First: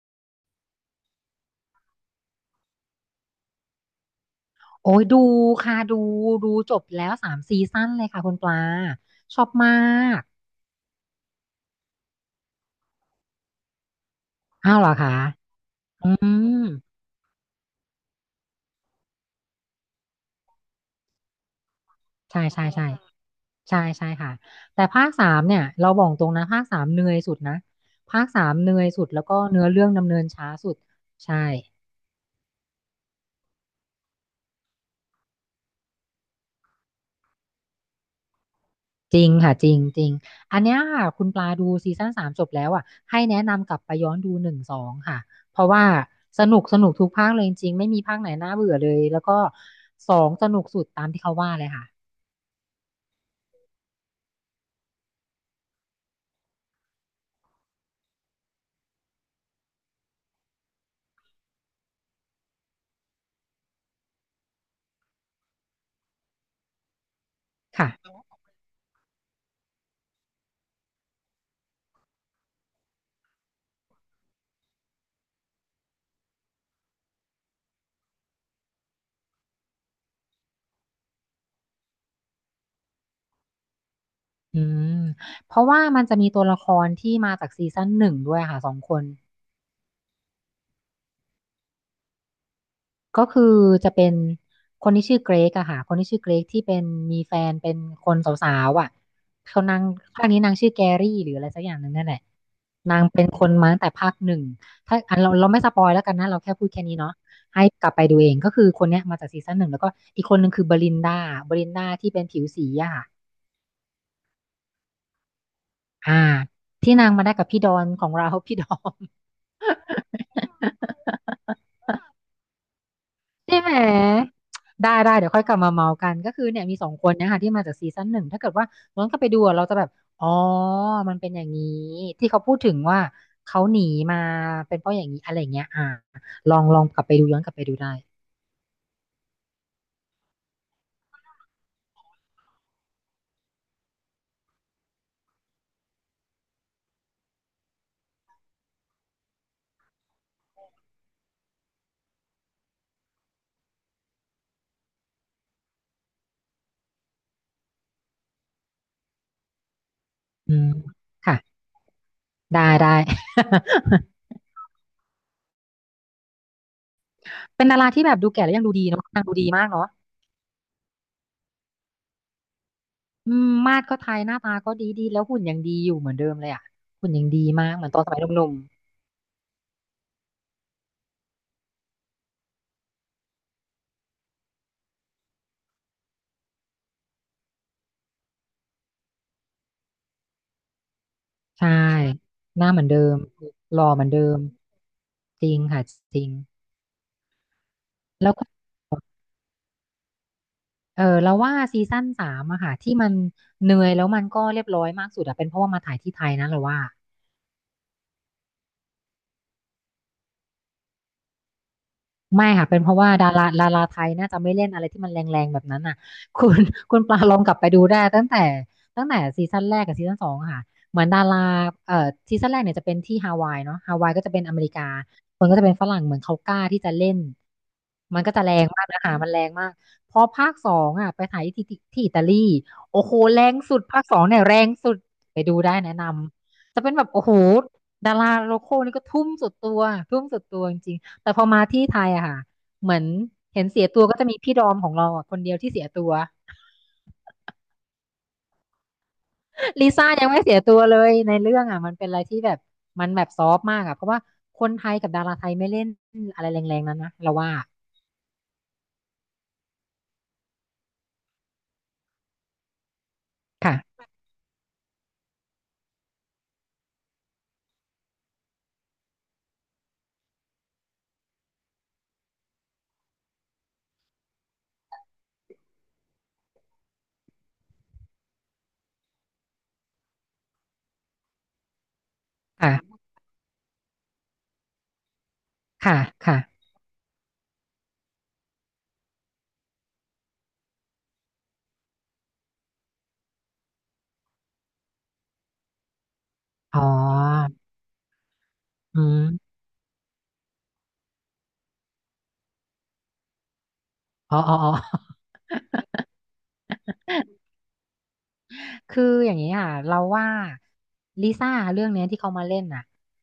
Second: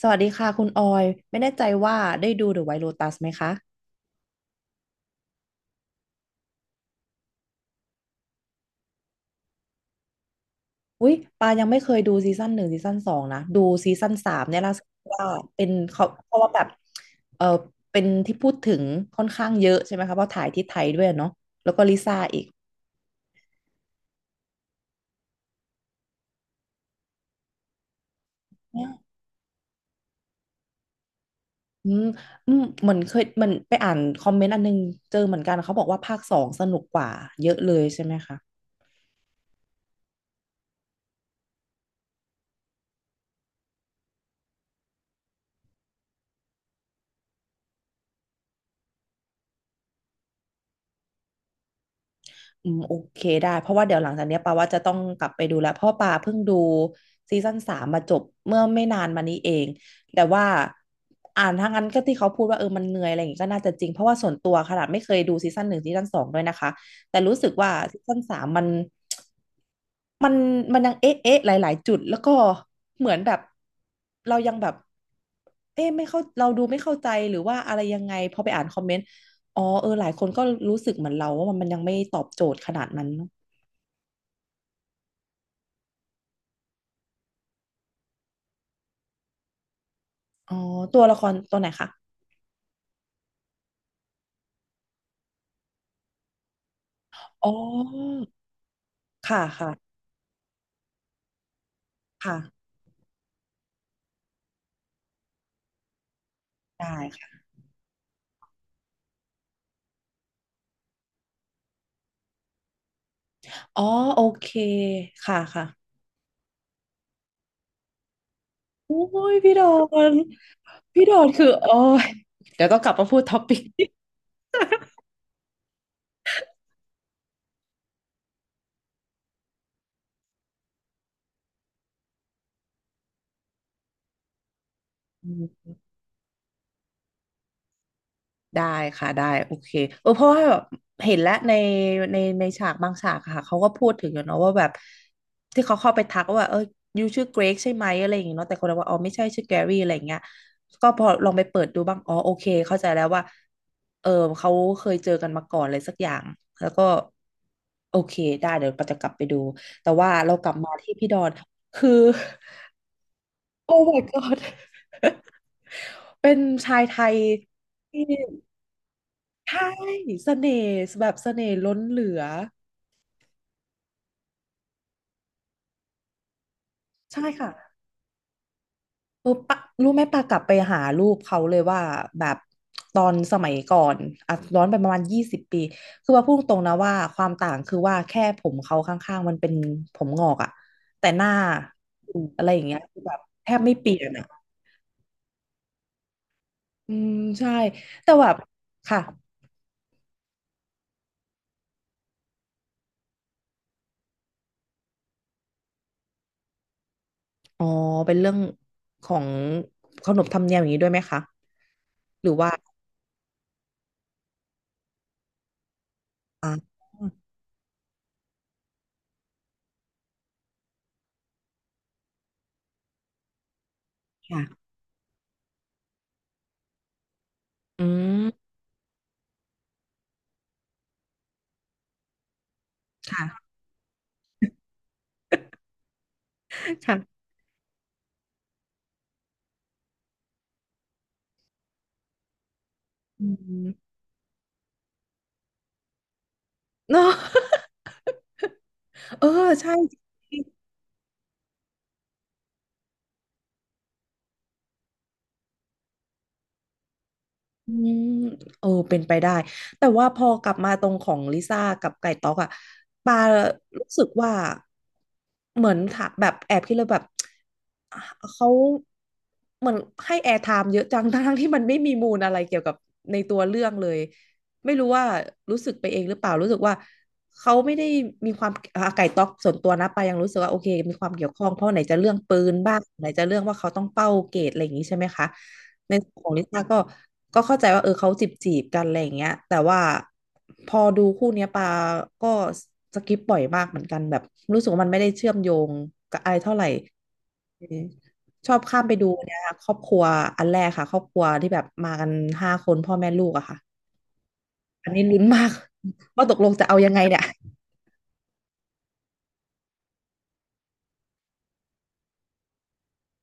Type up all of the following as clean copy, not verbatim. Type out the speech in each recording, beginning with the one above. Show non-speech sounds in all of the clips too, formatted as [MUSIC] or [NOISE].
สวัสดีค่ะคุณออยไม่แน่ใจว่าได้ดู The White Lotus ไหมคะโอ้ยดูค่ะดูดูจบแล้วสามซีซั่นเลยค่ะคุณปลาชอบมากอุ๊ยปายังไม่เคยดูซีซั่นหนึ่งซีซั่นสองนะดูซีซั่นสามเนี่ยล่าอ้าวสุเหดรอคะว่าเป็นเขาอืเพราะว่ามแบบเออเป็นที่พูดถึงค่อนข้างเยอะใช่ไหมคะเพราะถ่ายที่ไทยด้วยเนาะแล้วก็ลิซ่าอีใช่กใช่ใช่ใช่ใช่ค่ะแต่ภาคสามเนี่ยเราบอกตรงนะภาคสามเหนื่อยสุดนะภาคสามเหนื่อือยสุดมแล้วก็เนื้อเรื่องดำเนินช้าสุดใช่ อืมเหมือนเคยมันไปอ่านคอมเมนต์อันนึงเจอเหมือนกันเขาบอกว่าภาคสองสนุกกว่าเยอะเลยใช่ไหมคะ จริงค่ะจริงจริงอันเนี้ยค่ะคุณปลาดูซีซั่นสามจบแล้วอ่ะให้แนะนำกลับไปย้อนดูหนึ่งสองค่ะเพราะว่าสนุกสนุกทุกภาคเลยจริงๆไม่มีภาคไหนน่าเบื่อเลยแล้วก็สองสนุกสุดตามที่เขาว่าเลยค่ะอืมโอเคได้เพราะว่าเดี๋ยวหลังจากเนี้ยปาว่าจะต้องกลับไปดูแล้วเพราะปาเพิ่งดูซีซั่นสามมาจบเมื่อไม่นานมานี้เองแต่ว่าอ่านทั้งนั้นก็ที่เขาพูดว่ามันเหนื่อยอะไรอย่างงี้ก็น่าจะจริงเพราะว่าส่วนตัวขนาดไม่เคยดูซีซั่นหนึ่งซีซั่นสองด้วยนะคะแต่รู้สึกว่าซีค่ะซั่นสามมันมันมันยังเอ๊ะเอ๊ะหลายๆจุดแล้วก็เหมือนแบบเรายังแบบเอ๊ะไม่เข้าเราดูไม่เข้าใจหรือว่าอะไรยังไงพอไปอ่านคอมเมนต์ อ๋อหลายคนก็รู้สึกเหมือนเราว่ามันยังไม่ตอบโจทย์ขนาดนั้นเนอะอืมเพราะว่ามันจะมีตัวละครที่มาจากซีซั่นหนึ่งด้วยค่ะสองคนอ๋อตัวละครตัวไหนคะก็คือจะเป็นคนที่ชื่อเกรกอะค่ะคนที่ชื่อเกรกที่เป็นมีแฟอ๋อนเป็นคนสาวๆอะค่ะเขานางค่ะภาคนี้นางชื่อแกรี่หรืออะไรสักอย่างหนึ่งนั่นแหละค่ะนาง ถ้าอันเราไม่สปอยแล้วกันนะเราแค่พูดแค่ได้นี้เนาะค่ะให้กลับไปดูเองก็คือคนเนี้ยมาจากซีซั่นหนึ่งแล้วก็อีกคนหนึ่งคือบรินดาบรินดาที่เป็นผิวสีอะค่ะอ๋อโอเคค่ะค่ะอ่าที่นางมาได้กับพี่ดอนของเรา [LAUGHS] พี่ดอโอ้มยพี่ดอนพี่ดอนคือโอ้ยเดี๋ยวต้องกลับมาพูดท็อปิใช่ก ไหมได้เดี๋ยวค่อยกลับมาเมากันก็คือเนี่ยมีสองคนเนะคะที่มาจากซีซั่นหนึ่งถ้าเกิดว่าย้อนกลับไปดูอะเราจะแบบอ๋อมันเป็นอย่างนี้ที่เขาพูดถึงว่าเขาหนีมาเป็นเพราะอย่างนี้อะไร่เงี้ย [LAUGHS] อ่าลองลองกลับไปดูย้อนกลับไปดูได้ ได้ค่ะได้โอเคเพราะว่าแบบเห็นแล้วในในฉากบางฉากอะค่ะเขาก็พูดถึงอยู่เนาะว่าแบบที่เขาเข้าไปทักว่ายูชื่อเกรกใช่ไหมอะไรอย่างเงี้ยเนาะแต่คนเราว่าอ๋อไม่ใช่ชื่อแกรี่อะไรอย่างเงี้ยก็พอลองไปเปิดดูบ้างอ๋อโอเคเข้าใจแล้วว่าเออเขาเคยเจอกันมาก่อนอะไรสักอย่างแล้วก็โอเคได้เดี๋ยวเราจะกลับไปดูแต่ว่าเรากลัอืบมมาที่พี่ดอนค่ะคือ ได้ได้ [LAUGHS] [LAUGHS] โอ้ my god เป็นชายไทยเป็นดาราที่ ที่แบบดูแก่แล้วยังดูดีเนาะนางดูดีใช่มากเนาะเสน่ห์แบบเสน่ห์ล้นเหลืออืมมาดก็ไทยหน้าตาก็ดีดีแล้วหุ่นยังดีอยู่เหมือนเดิมเลยอ่ะหุ่นใช่ยังดีค่ะมากเหมือนตอนสมัยหนุ่มปะรู้ไหมปากลับไปหารูปเขาเลยว่าแบบตอนสมัยก่อนอ่ะย้อนไปประมาณ20 ปีคือว่าพูดตรงนะว่าความต่างคือว่าแค่ผมเขาข้างๆมันเป็นผมงอกอะแต่หน้าๆใช่อมอะไรอหย่างน้าเงี้เหยมือนเดิคือแบมบแทบไม่หล่เปอลี่เหยมือนนเดิอะมจริงค่ะจริงอืมใช่แต่แบแล้วบก็ค่ะเออเราว่าซีซั่นสามอะค่ะที่มันเหนื่อยแล้วมันก็เรียบร้อยมากสุดอะเป็นเพราะว่ามาถ่ายที่ไทยนะเราว่า อ๋อเป็นเรื่องของขนบธรรมเนียมอย่างนี้ด้วยไหมคะหรือไม่ว่าค่ะเป็นเพราะว่าดาราไทยน่าจะไม่เล่นอะไรที่มันแรงๆแบบนั้นน่ะ [LAUGHS] คุณอ่าคุณปลาลองกลับไปดูได้ตั้งแต่ซีซั่นแรกกับซีซั่นสองอะค่ะเหมือนดาราเอ่อซีซั่นแรกเนี่ยจะเป็นที่ฮาวายเนาะฮาวายก็จะเป็นอเมค่ะริกามันก็จะเป็นฝรั่งเหมือนเขากล้าที่จะเล่นอืมันก็จะมแรงมากนะคะมันแรงมากพอภาคสองอ่ะไปถ่ายที่อิตาลีโอ้โหแรค่ะ งสุดภาคสองเนี่ยแรงสุดไปดูได้แนะนำจะเป็นแบบค่ะโอ้โหดาราโลคอลนี่ก็ทุ่มสุดตัวทุ่มสุดตัวจริงๆ แต่พอมาที่ไทยอะค่ะเหมือนอืเห็ม นเสียตัว [LAUGHS] ก็จะมีพี่ดอมของเราอะคนเดียวที่เสียตัวเนาะ [LAUGHS] เออใช่ลิซ่ายังไม่เสียตัวเลยในเรื่องอะมันเป็นอะไรที่แบบมันแบบซอฟต์มากอะเพราะว่าคนไทยกับดาราไทยไม่เล่นอะไรแรงๆนั้นนะเราว่าอืมเป็นไปได้ แต่ว่าพอกลับมาตรงของลิซ่ากับไก่ต๊อกอะปารู้สึค่ะกว่าเหมือนถ้าแบบแอบคิดเลยแบบอ่ะเขาเหมือนให้แอร์ไทม์เยอะจัง [LAUGHS] ทั้งๆที่มันไม่มีมูลอะไรเกี่ยวกับในตัวเรื่องเลย ไม่รู้ว่ารู้สึกไปเองหรือเปล่ารู้สึกว่าเขาไม่ได้มีความอ่าไก่ต๊อกส่วนตัวนะปายังรู้สึกว่าโอเคมีความเกี่ยวข้องเพราะไหนจะเรื่องปืนบ้างค่ะไหนจะเรื่องว่าเขาต้องเป้าเกรดอะไรอย่างนี้ใช่ไหมคะในค่ะส่วนของลิค่ะซ่าก็เข้าใจว่าเขาจีบกันอะไรอย่างเงี้ยแต่ว่าพอดูคู่เนี้ยปาก็สกิปบ่อยมากเหมือนกันแบบรู้สึกว่ามันไม่ได้เชื่อมโยงกับอะไรเท่าไหร่อ๋อเออชอบข้ามไปอืดูเนี่ยมครอบครัวอันแรกค่ะครอบครัวที่แบบมากัน5 คนพ่อแม่ลูกอะค่ะ อ๋ออ๋ออ๋อ อันนี้ลุ้นมาก [LAUGHS] ว่าตกลงจะเอายังไงเนี่ยคืออย่างนี้ค่ะเราว่าลิซ่าเรื่องเนี้ยที่เขามาเล่นน่ะ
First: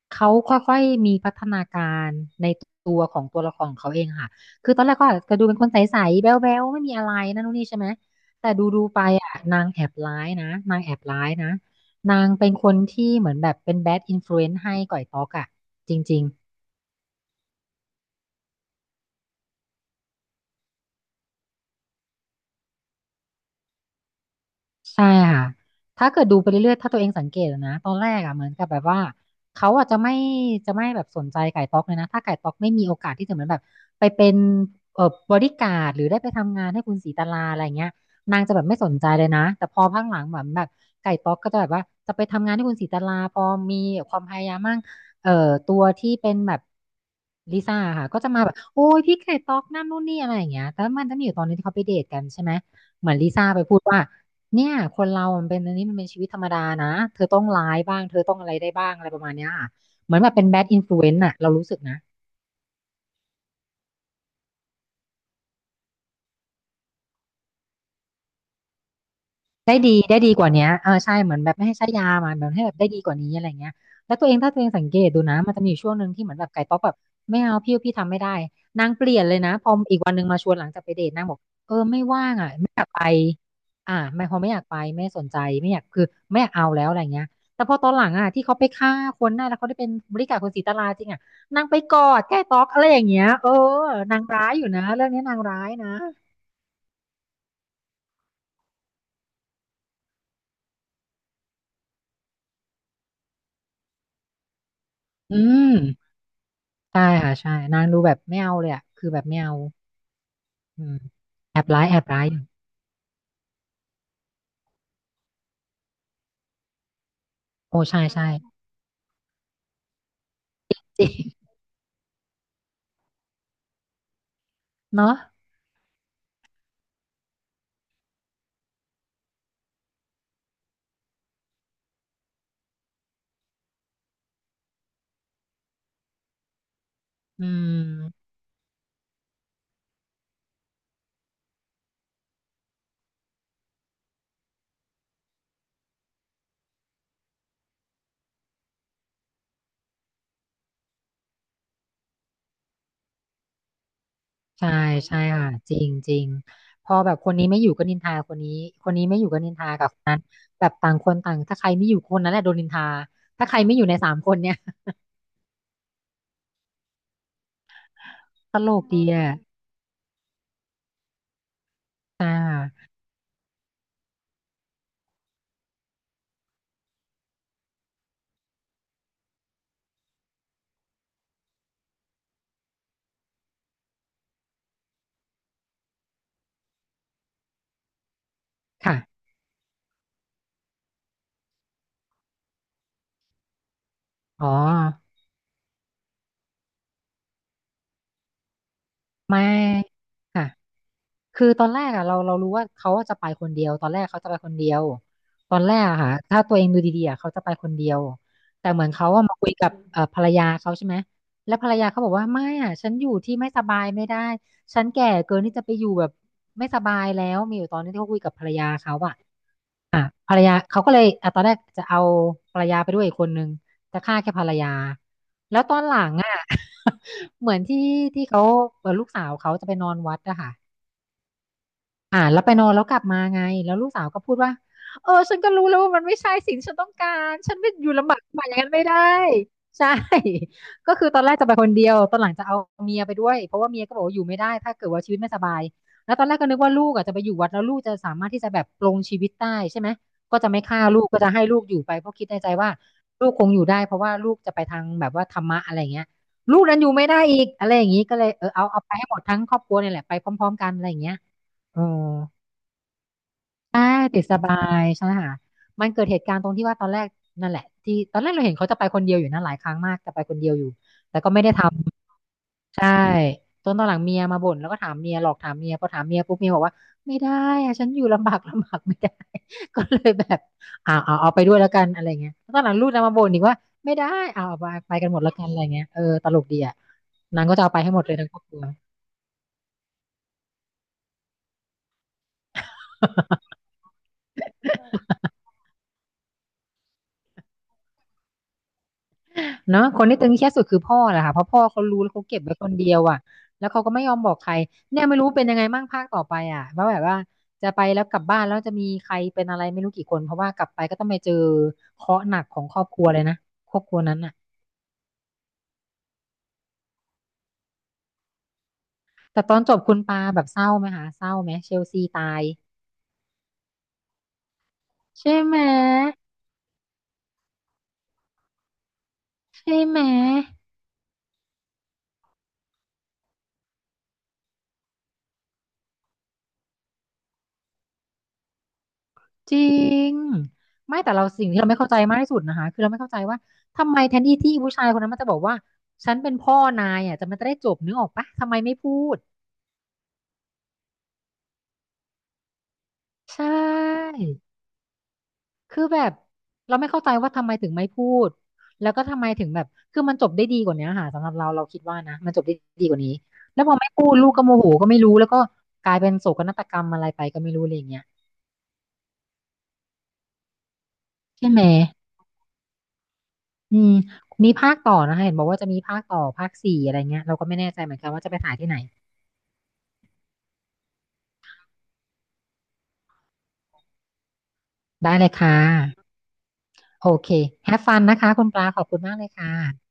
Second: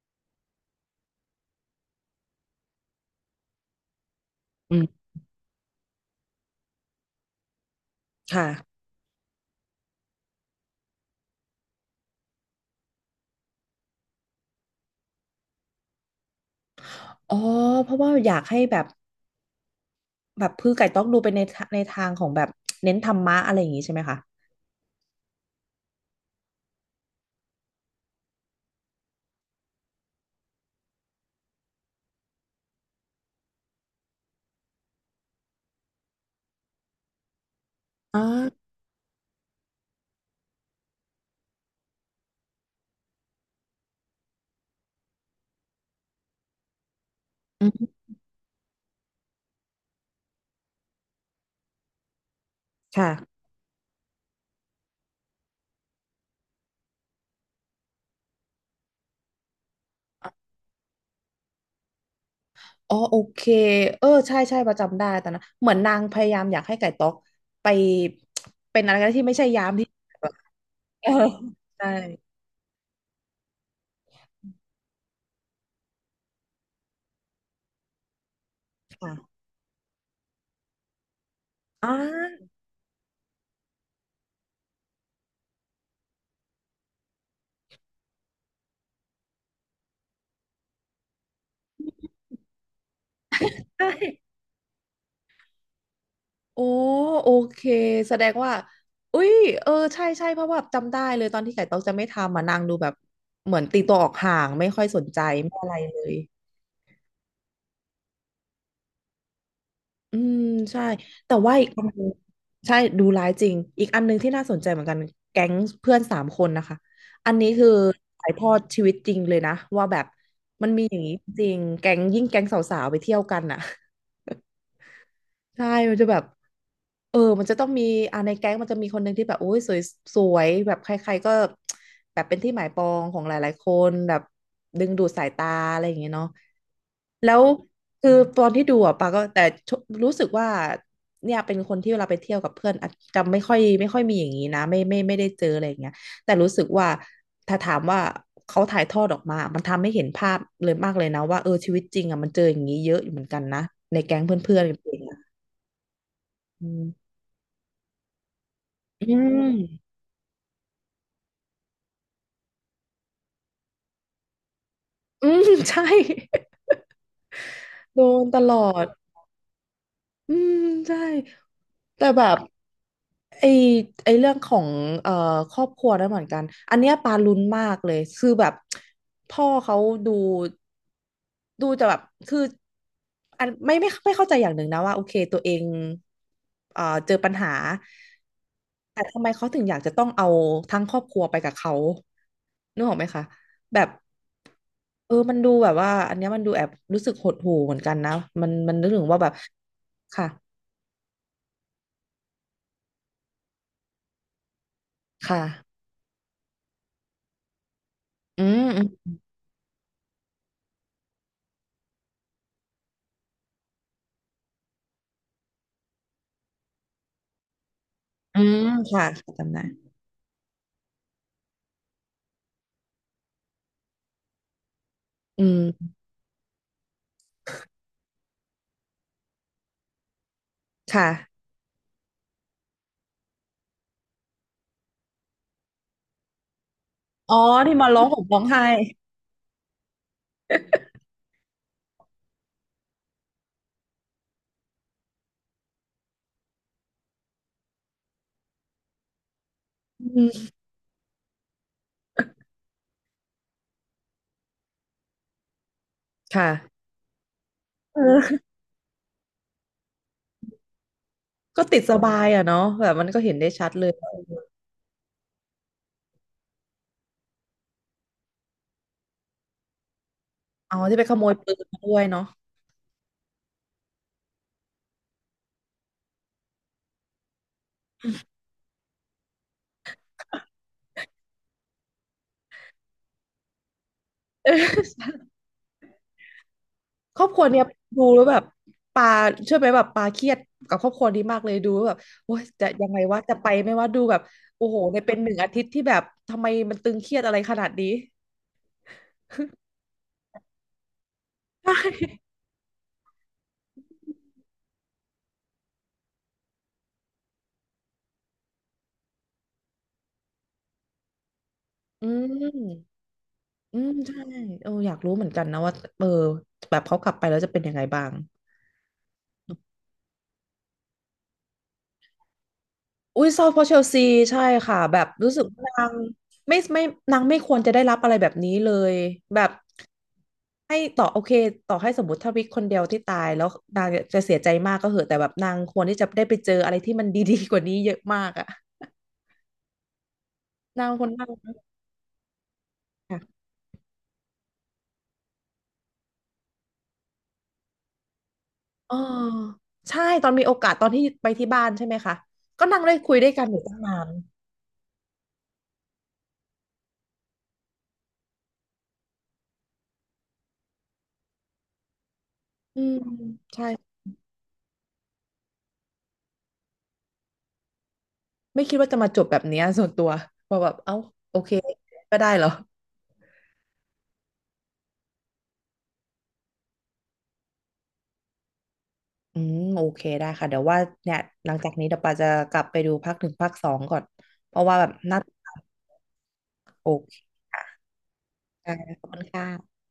เขาค่อยๆมีพัฒนาการในตัวของตัวละครของเขาเองค่ะคืออืตอนแรกมก็อาจจะดูเป็นคนใสๆแบ๊วๆไม่มีอะไรนั่นนู่นนี่ใช่ไหมค่ะแต่ดูๆไปอ่ะนางแอบร้ายนะนางแอบร้ายนะนางเป็นคนที่เหมือนแบบเป็นแบดอินฟลูเอนซ์ให้ก่อยต๊อกอ่ะจริงๆ อ๋อเพราะว่าอยากให้แบบพือไก่ต้องดูไปในทะในทางของแบบเน้นธรรมะอะไรอย่างงี้ใช่ไหมคะใช่ค่ะ ถ้าเกิดดูไปเรื่อยๆถ้าตัวเองสังเกตอะนะตอนแรกอ่ะเหมือนกับแบบว่าเขาอาจจะไม่แบบสนใจไก่ต๊อกเลยนะถ้าไก่ต๊อกไม่มีโอกาสที่จะเหมือนแบบไปเป็นเอ่อบริการดหรือได้ไปทำงานให้คุณศรีตลาอะไรเงี้ยอนางจะแบ่าบไม่สนใจเลยนะแต่พอพักหลังเหมือนแบบไก่ต๊อกก็จะแบบว่าจะไปทำงานให้คุณศรีตลาพอมีความพยายามมั่งเอ่อตัวที่เป็นแบบลิอืซ่ามค่ะก็จะมาแบบโอ้ยพี่ไก่ต๊อกนั่นนู่นนี่อะไรอย่างเงี้ยแต่มันจะมีอยู่ตอนนึงที่เขาไปเดทกันใช่ไหมเหมือนลิค่ะซ่าไปพูดว่า เนี่ยคนเรามันเป็นอันนี้มันเป็นชีวิตธรรมดานะ เธอต้องร้ายบ้าง เธอต้องอะไรได้บ้าง อะไรประมาณเนี้ยค่ะเหมือนแบบเป็นแบดอินฟลูเอนซ์อะเรารู้สึกนะ อ๋อโอเคใช่ใช่ประจำได้ตอนนั้นเหมือนนางพยายามอยากให้ไก่ต๊อกไปเป็นอะไรก็ได้ที่ไม่ใช่ยามที่ได้แบดีบกว่าเนี้ยเออเออใช่เหมือนแบบไม่ให้ใช้ใช่ยามาแบบให้แบบได้ดีกว่านี้อะไรเงี้ยแล้วตัวเองถ้าตัวเองสังเกตดูนะมันจะมีอยู่ช่วงหนึ่งที่เหมือนแบบไก่ป๊อกแบบไม่เอาพี่ทำไม่ได้นางเปลี่ยนเลค่ะยนะพออีกวันหนึ่งมาชวนหลังจากไปเดทนางบอกเอออ่ไม่ว่างาอ่ะไม่อยากไปอ่าไม่พอไม่อยากไปไม่สนใจไม่อยากคือไม่อยากเอาแล้วอะไรเงี้ยแต่พอตอนหลังอ่ะที่เขาไปฆ่าคนได้แล้วเขาได้เป็นบริการคนศรีตลาจริงอ่ะนางไปกอดแก้ต๊อกอะไรอย่างเงี้ยเออใช่ นางร้ายอยู่นะเรื่องนี้นางร้ายนะโอ้โอเคแสดงว่าอุ้ยใช่ใช่เพราะว่าจำได้เลยตอนที่ไก่ต๊อกจะไม่ทำอ่ะนางดูแบบเหมือนตีตัวออกห่างไม่ค่อยสนใจอืไม่อะไรม เลยใช่ค่ะใช่นางดูแบบไม่เอาเลยอะคือแบบไม่เอาอืมใช่อืมแต่ว่าแออีบกอัร้านยแอนึบงร้ายอยู่ใช่ดูร้ายจริงอีกอันนึงที่น่าสนใจเหมือนกันแก๊งเพื่อน3 คนนะคะอันนี้คือโอ้ใช่ใช่ถ่ายทอดชีวิตจริงเลยนะว่าแบบมันมีอย่าจงรินี้งจริงแก๊งแก๊งสาวๆไปเที่ยวกันอ่ะ เนาะใช่มันจะแบบมันจะต้องมีในแก๊งมันจะมีคนหนึ่งที่แบบโอ้ยสวยสวยแบบใครๆก็แบบเป็นที่หมายปองของหลายๆคนแบบดึงดูดสายตาอะไรอย่างเงี้ยเนาะแล้วอืคือมตอนที่ดูอ่ะปาก็แต่ชรู้สึกว่าเนี่ยเป็นคนที่เวลาไปเที่ยวกับเพื่อนอาจจะไม่ค่อยมีอย่างนี้นะไม่ได้เจออะไรอย่างเงี้ยแต่รู้สึกว่าถ้าถามว่าเขาถ่ายทอดออกมามันทำให้เห็นภาพเลยมากเลยนะว่าเออชีวิตจริงอ่ะมันเจออย่างนี้เยอะอยู่เหมือนกันนะในแก๊งเพื่อนใช่ๆกันเอง ใช่ค่ะจริงจริงอืพอมแบบคนนี้ไม่อยู่ก็นินทาคนนี้คนนี้อืไม่อยู่ก็นินทามกับคนนั้นแบบต่างคนต่างถ้าใครไม่อยู่คนนั้นแหละโดนนินทาถ้าใครไม่อยู่ในสามคนเนี่ยอืมใช่ [LAUGHS] โดนตลตอลกดดีอ่ะอืมใช่ แต่ใชแบบ่ไอ้ไอ้เรื่องของเอ่อครอบครัวนั่นเหมือนกันอันเนี้ยปาลุ้นมากเลยคือแบบพ่อเขาดูดูจะแบบคืออันไม่เข้าใจอย่างหนึ่งนะว่าโอเคตัวเองเจอปัญหาค่ะแต่ทำค่ะไมเขาถึงอยากจะต้องเอาทั้งครอบครัวไปกับเขานึกออกไหมคะแบบอ๋อเออมันดูแบบว่าอันเนี้ยมันดูแอบรู้สึกหดหู่เหมือนกันนะมันนึกถึงว่าแบบไม่ค่ะค่ะ คือตอนแรกอะเรารู้ว่าเขาจะไปคนเดียวตอนแรกเขาจะไปคนเดียวตอนแรค่ะกอะค่ะถ้าตัวเองดูดีๆอะเขาจะไปคนเดียวอืแต่เหมือนเขาม อะมาคุยกับภรรยาเขาใช่ไหมแล้วภรรยาเขาบอกว่าไม่อะฉันอยู่ที่ไม่สบายไม่ได้ฉันแก่เกินที่จะไปอยู่แบบไม่สบายแล้วมีอยู่ตอนนี้ที่เขาคุยกับอืภรรมยาเขาค่ะอะจำได้อ่ะภรรยาเขาก็เลยอ่ะตอนแรกจะเอาภรรยาไปด้วยอีกคนนึงจะฆ่าแค่ภรรยาอืแล้วตอนมหลังอะ [LAUGHS] เหมือนที่ที่เขาลูกสาวเขาจะไปนอนวัดอะค่ะ ค่ะอ่าแล้วไปนอนแล้วกลับมาไงแล้วลูกสาวก็พูดว่าเออฉันก็รู้แล้วว่ามันไม่ใช่สิ่งที่ฉันต้องกาอ๋รอฉันไม่ที่อมายู่ร้องลำบาห่กมร้องมากอย่างไห้นั้นไม่ได้ใช่ [LAUGHS] ก็คือตอนแรกจะไปคนเดียวตอนหลังจะเอาเมียไปด้วยเพราะว่าเมียก็บอกว่าอยู่ไม่ได้ถ้าเกิดว่าชีวิตไม่สบายแล้วตอนแรกก็นึกว่าลูกอ่ะจะไปอยู่วัดแล้วลูกจะสามารถที่จะแบบปลงชีวิตได้ใช่ไหมอืก็มจะไม่ฆ่าลูกก็จะให้ลูกอยู่ไปเพราะคิดในใจว่าลูกคงอยู่ได้เพราะว่าลูกจะไปทางแบบว่าธรรมะอะไรอย่างเงี้ยค่ะลูกนั้นอยู่ไม่ได้อีกอะไรอย่างงี้ก็เลยเอเอออเอาไปให้หมดทั้งครอบครัวเนี่ยแหละไปพร้อมๆกันอะไรอย่างเงี้ยก็ติอ๋ดอ สบายอ่ะเนาะแบบมันก็เห็นได้ชัดอ่าเลยว่าติดสบายใช่ไหมคะมันเกิดเหตุการณ์ตรงที่ว่าตอนแรกนั่นแหละที่ตอนแรกเราเห็นเขาจะไปคนเดียวอยู่นะหลายครั้งมากจะไปคนเดียวอยู่เอาที่ไปขแต่โมก็ยไม่ได้ปืนทมาด้วยเนาะำใช่จนตอนหลังเมียมาบ่นแล้วก็ถามเมียหลอกถามเมียพอถามเมียปุ๊บเมียบอกว่าไม่ได้อะฉันอยู่ลำบาก [LAUGHS] ลำบากไม่ได้ [LAUGHS] ก็เลยแบบอ่าเอาไปด้วยแล้วกันอะไรเงี้ยแล้วตอนหลังลูกนะมาบ่นอีกว่าไม่ได้เอาเเอาไปกันหมออดแล้วกันอะไรเงี้ยเออตลกดีอ่ะครอบคนารัวงก็เนี่จะยเอาไปให้หมดูดเลยแล้วทั้งคแบรอบบครัว ปาเชื่อไหมแบบปาเครียดกับครอบครัวนี้มากเลยดูแล้วแบบโอ้ยจะยังไงวะจะไปไหม่ว่าดูแบบโอ้โหในเป็นหนึ่งอาทิตย์ที่แบบทำไมมันตึงเครียดอะไรขนาดนี้เนาะคนที่ตึงเครียดสุดคือพ่อแหละค่ะเพราะพ่อใชเขารู้แล้ว่เขาเก็บไว้คนเดียวอ่ะแล้วเขาก็ไม่ยอมบอกใครเนี่ยไม่รู้เป็นยังไงมั่งภาคต่อไปอ่ะว่าแบบว่าจะไปแล้วกลับบ้านแล้วจะมีใครเป็นอะไรไม่รู้กี่คนเพราะว่ากลับไปก็ต้องไปเจอเคอืราะห์หนักของครอบม ครัวเลยนะครอือบมครัวใช่นั้นอ่ะเอออยากรู้เหมือนกันนะว่าเออแบบเขากลับไปแล้วจะเป็นยังไงบ้างแต่ตอนจบคุณปาแบบเศร้าไหมคะเศร้าไหมเชลซีตายอุ้ยเศร้าเพราะเชลซีใช่ค่ะแบบรู้ใช่สึกไหมว่านางไม่นางไม่ควรจะได้รับอะไรแบบนี้เลยแบบใช่ไหม ให้ต่อโอเคต่อให้สมมติถ้าวิกคนเดียวที่ตายแล้วนางจะเสียใจมากก็เหอะแต่แบบนางควรที่จะได้ไปเจออะไรที่มันดีๆกว่านี้เยอะมากอะจริงนางไม่คนแต่เรานั่งสิ่งที่เราไม่เข้าใจมากที่สุดนะคะคือเราไม่เข้าใจค่ะว่าทำไมแทนที่ที่ผู้ชายคนนั้นมันจะบอกว่าฉันเป็นพ่อนายอ่ะจะมันจะได้จบนึกออกปะทำไมไม่อ๋อพูดใช่ตอนมีโอกาสตอนที่ไปที่บ้านใช่ไหมคะก็นั่งได้คุยด้วยกันใช่อยู่ตั้งนานคือแบบเราไม่เข้าใจว่าทำไมถึงไม่พูดแล้วก็ทำไมถึงแบบคือมันจบได้ดีกว่านี้ค่ะสำหรับเราเราคิดว่านะมันจบได้อืดีกมว่านี้แล้ใช่ วพอไม่พูดลูกก็โมโหก็ไม่รู้แล้วก็กลายเป็นโศกนาฏกรรมอะไรไปก็ไม่รู้อะไรอย่างเงี้ยไม่คิดว่าจะมาจบแบบเนี้ยส่วนตัวพอแบบเอ้าโอใช่เคไหม ก็ได้เหรออืมมีภาคต่อนะคะเห็นบอกว่าจะมีภาคต่อภาคสี่อะไรเงี้ยเราก็ไม่แน่ใจเหมือนกันว่าจะไปถ่ายที่ไหนอืมโอเคได้ค่ะเดี๋ยวว่าเนี่ยหลังจากนี้เดี๋ยวปาจะกลับไปดูภาคหนึ่งภาคสองก่อนเพราะว่าแบบได้น่าเลติยดตาค่ะมโอโอเคเค ค่ะ have fun นะคะคุณปลาขอบคุขณอบมาคุกณเลยค่ะค่ะ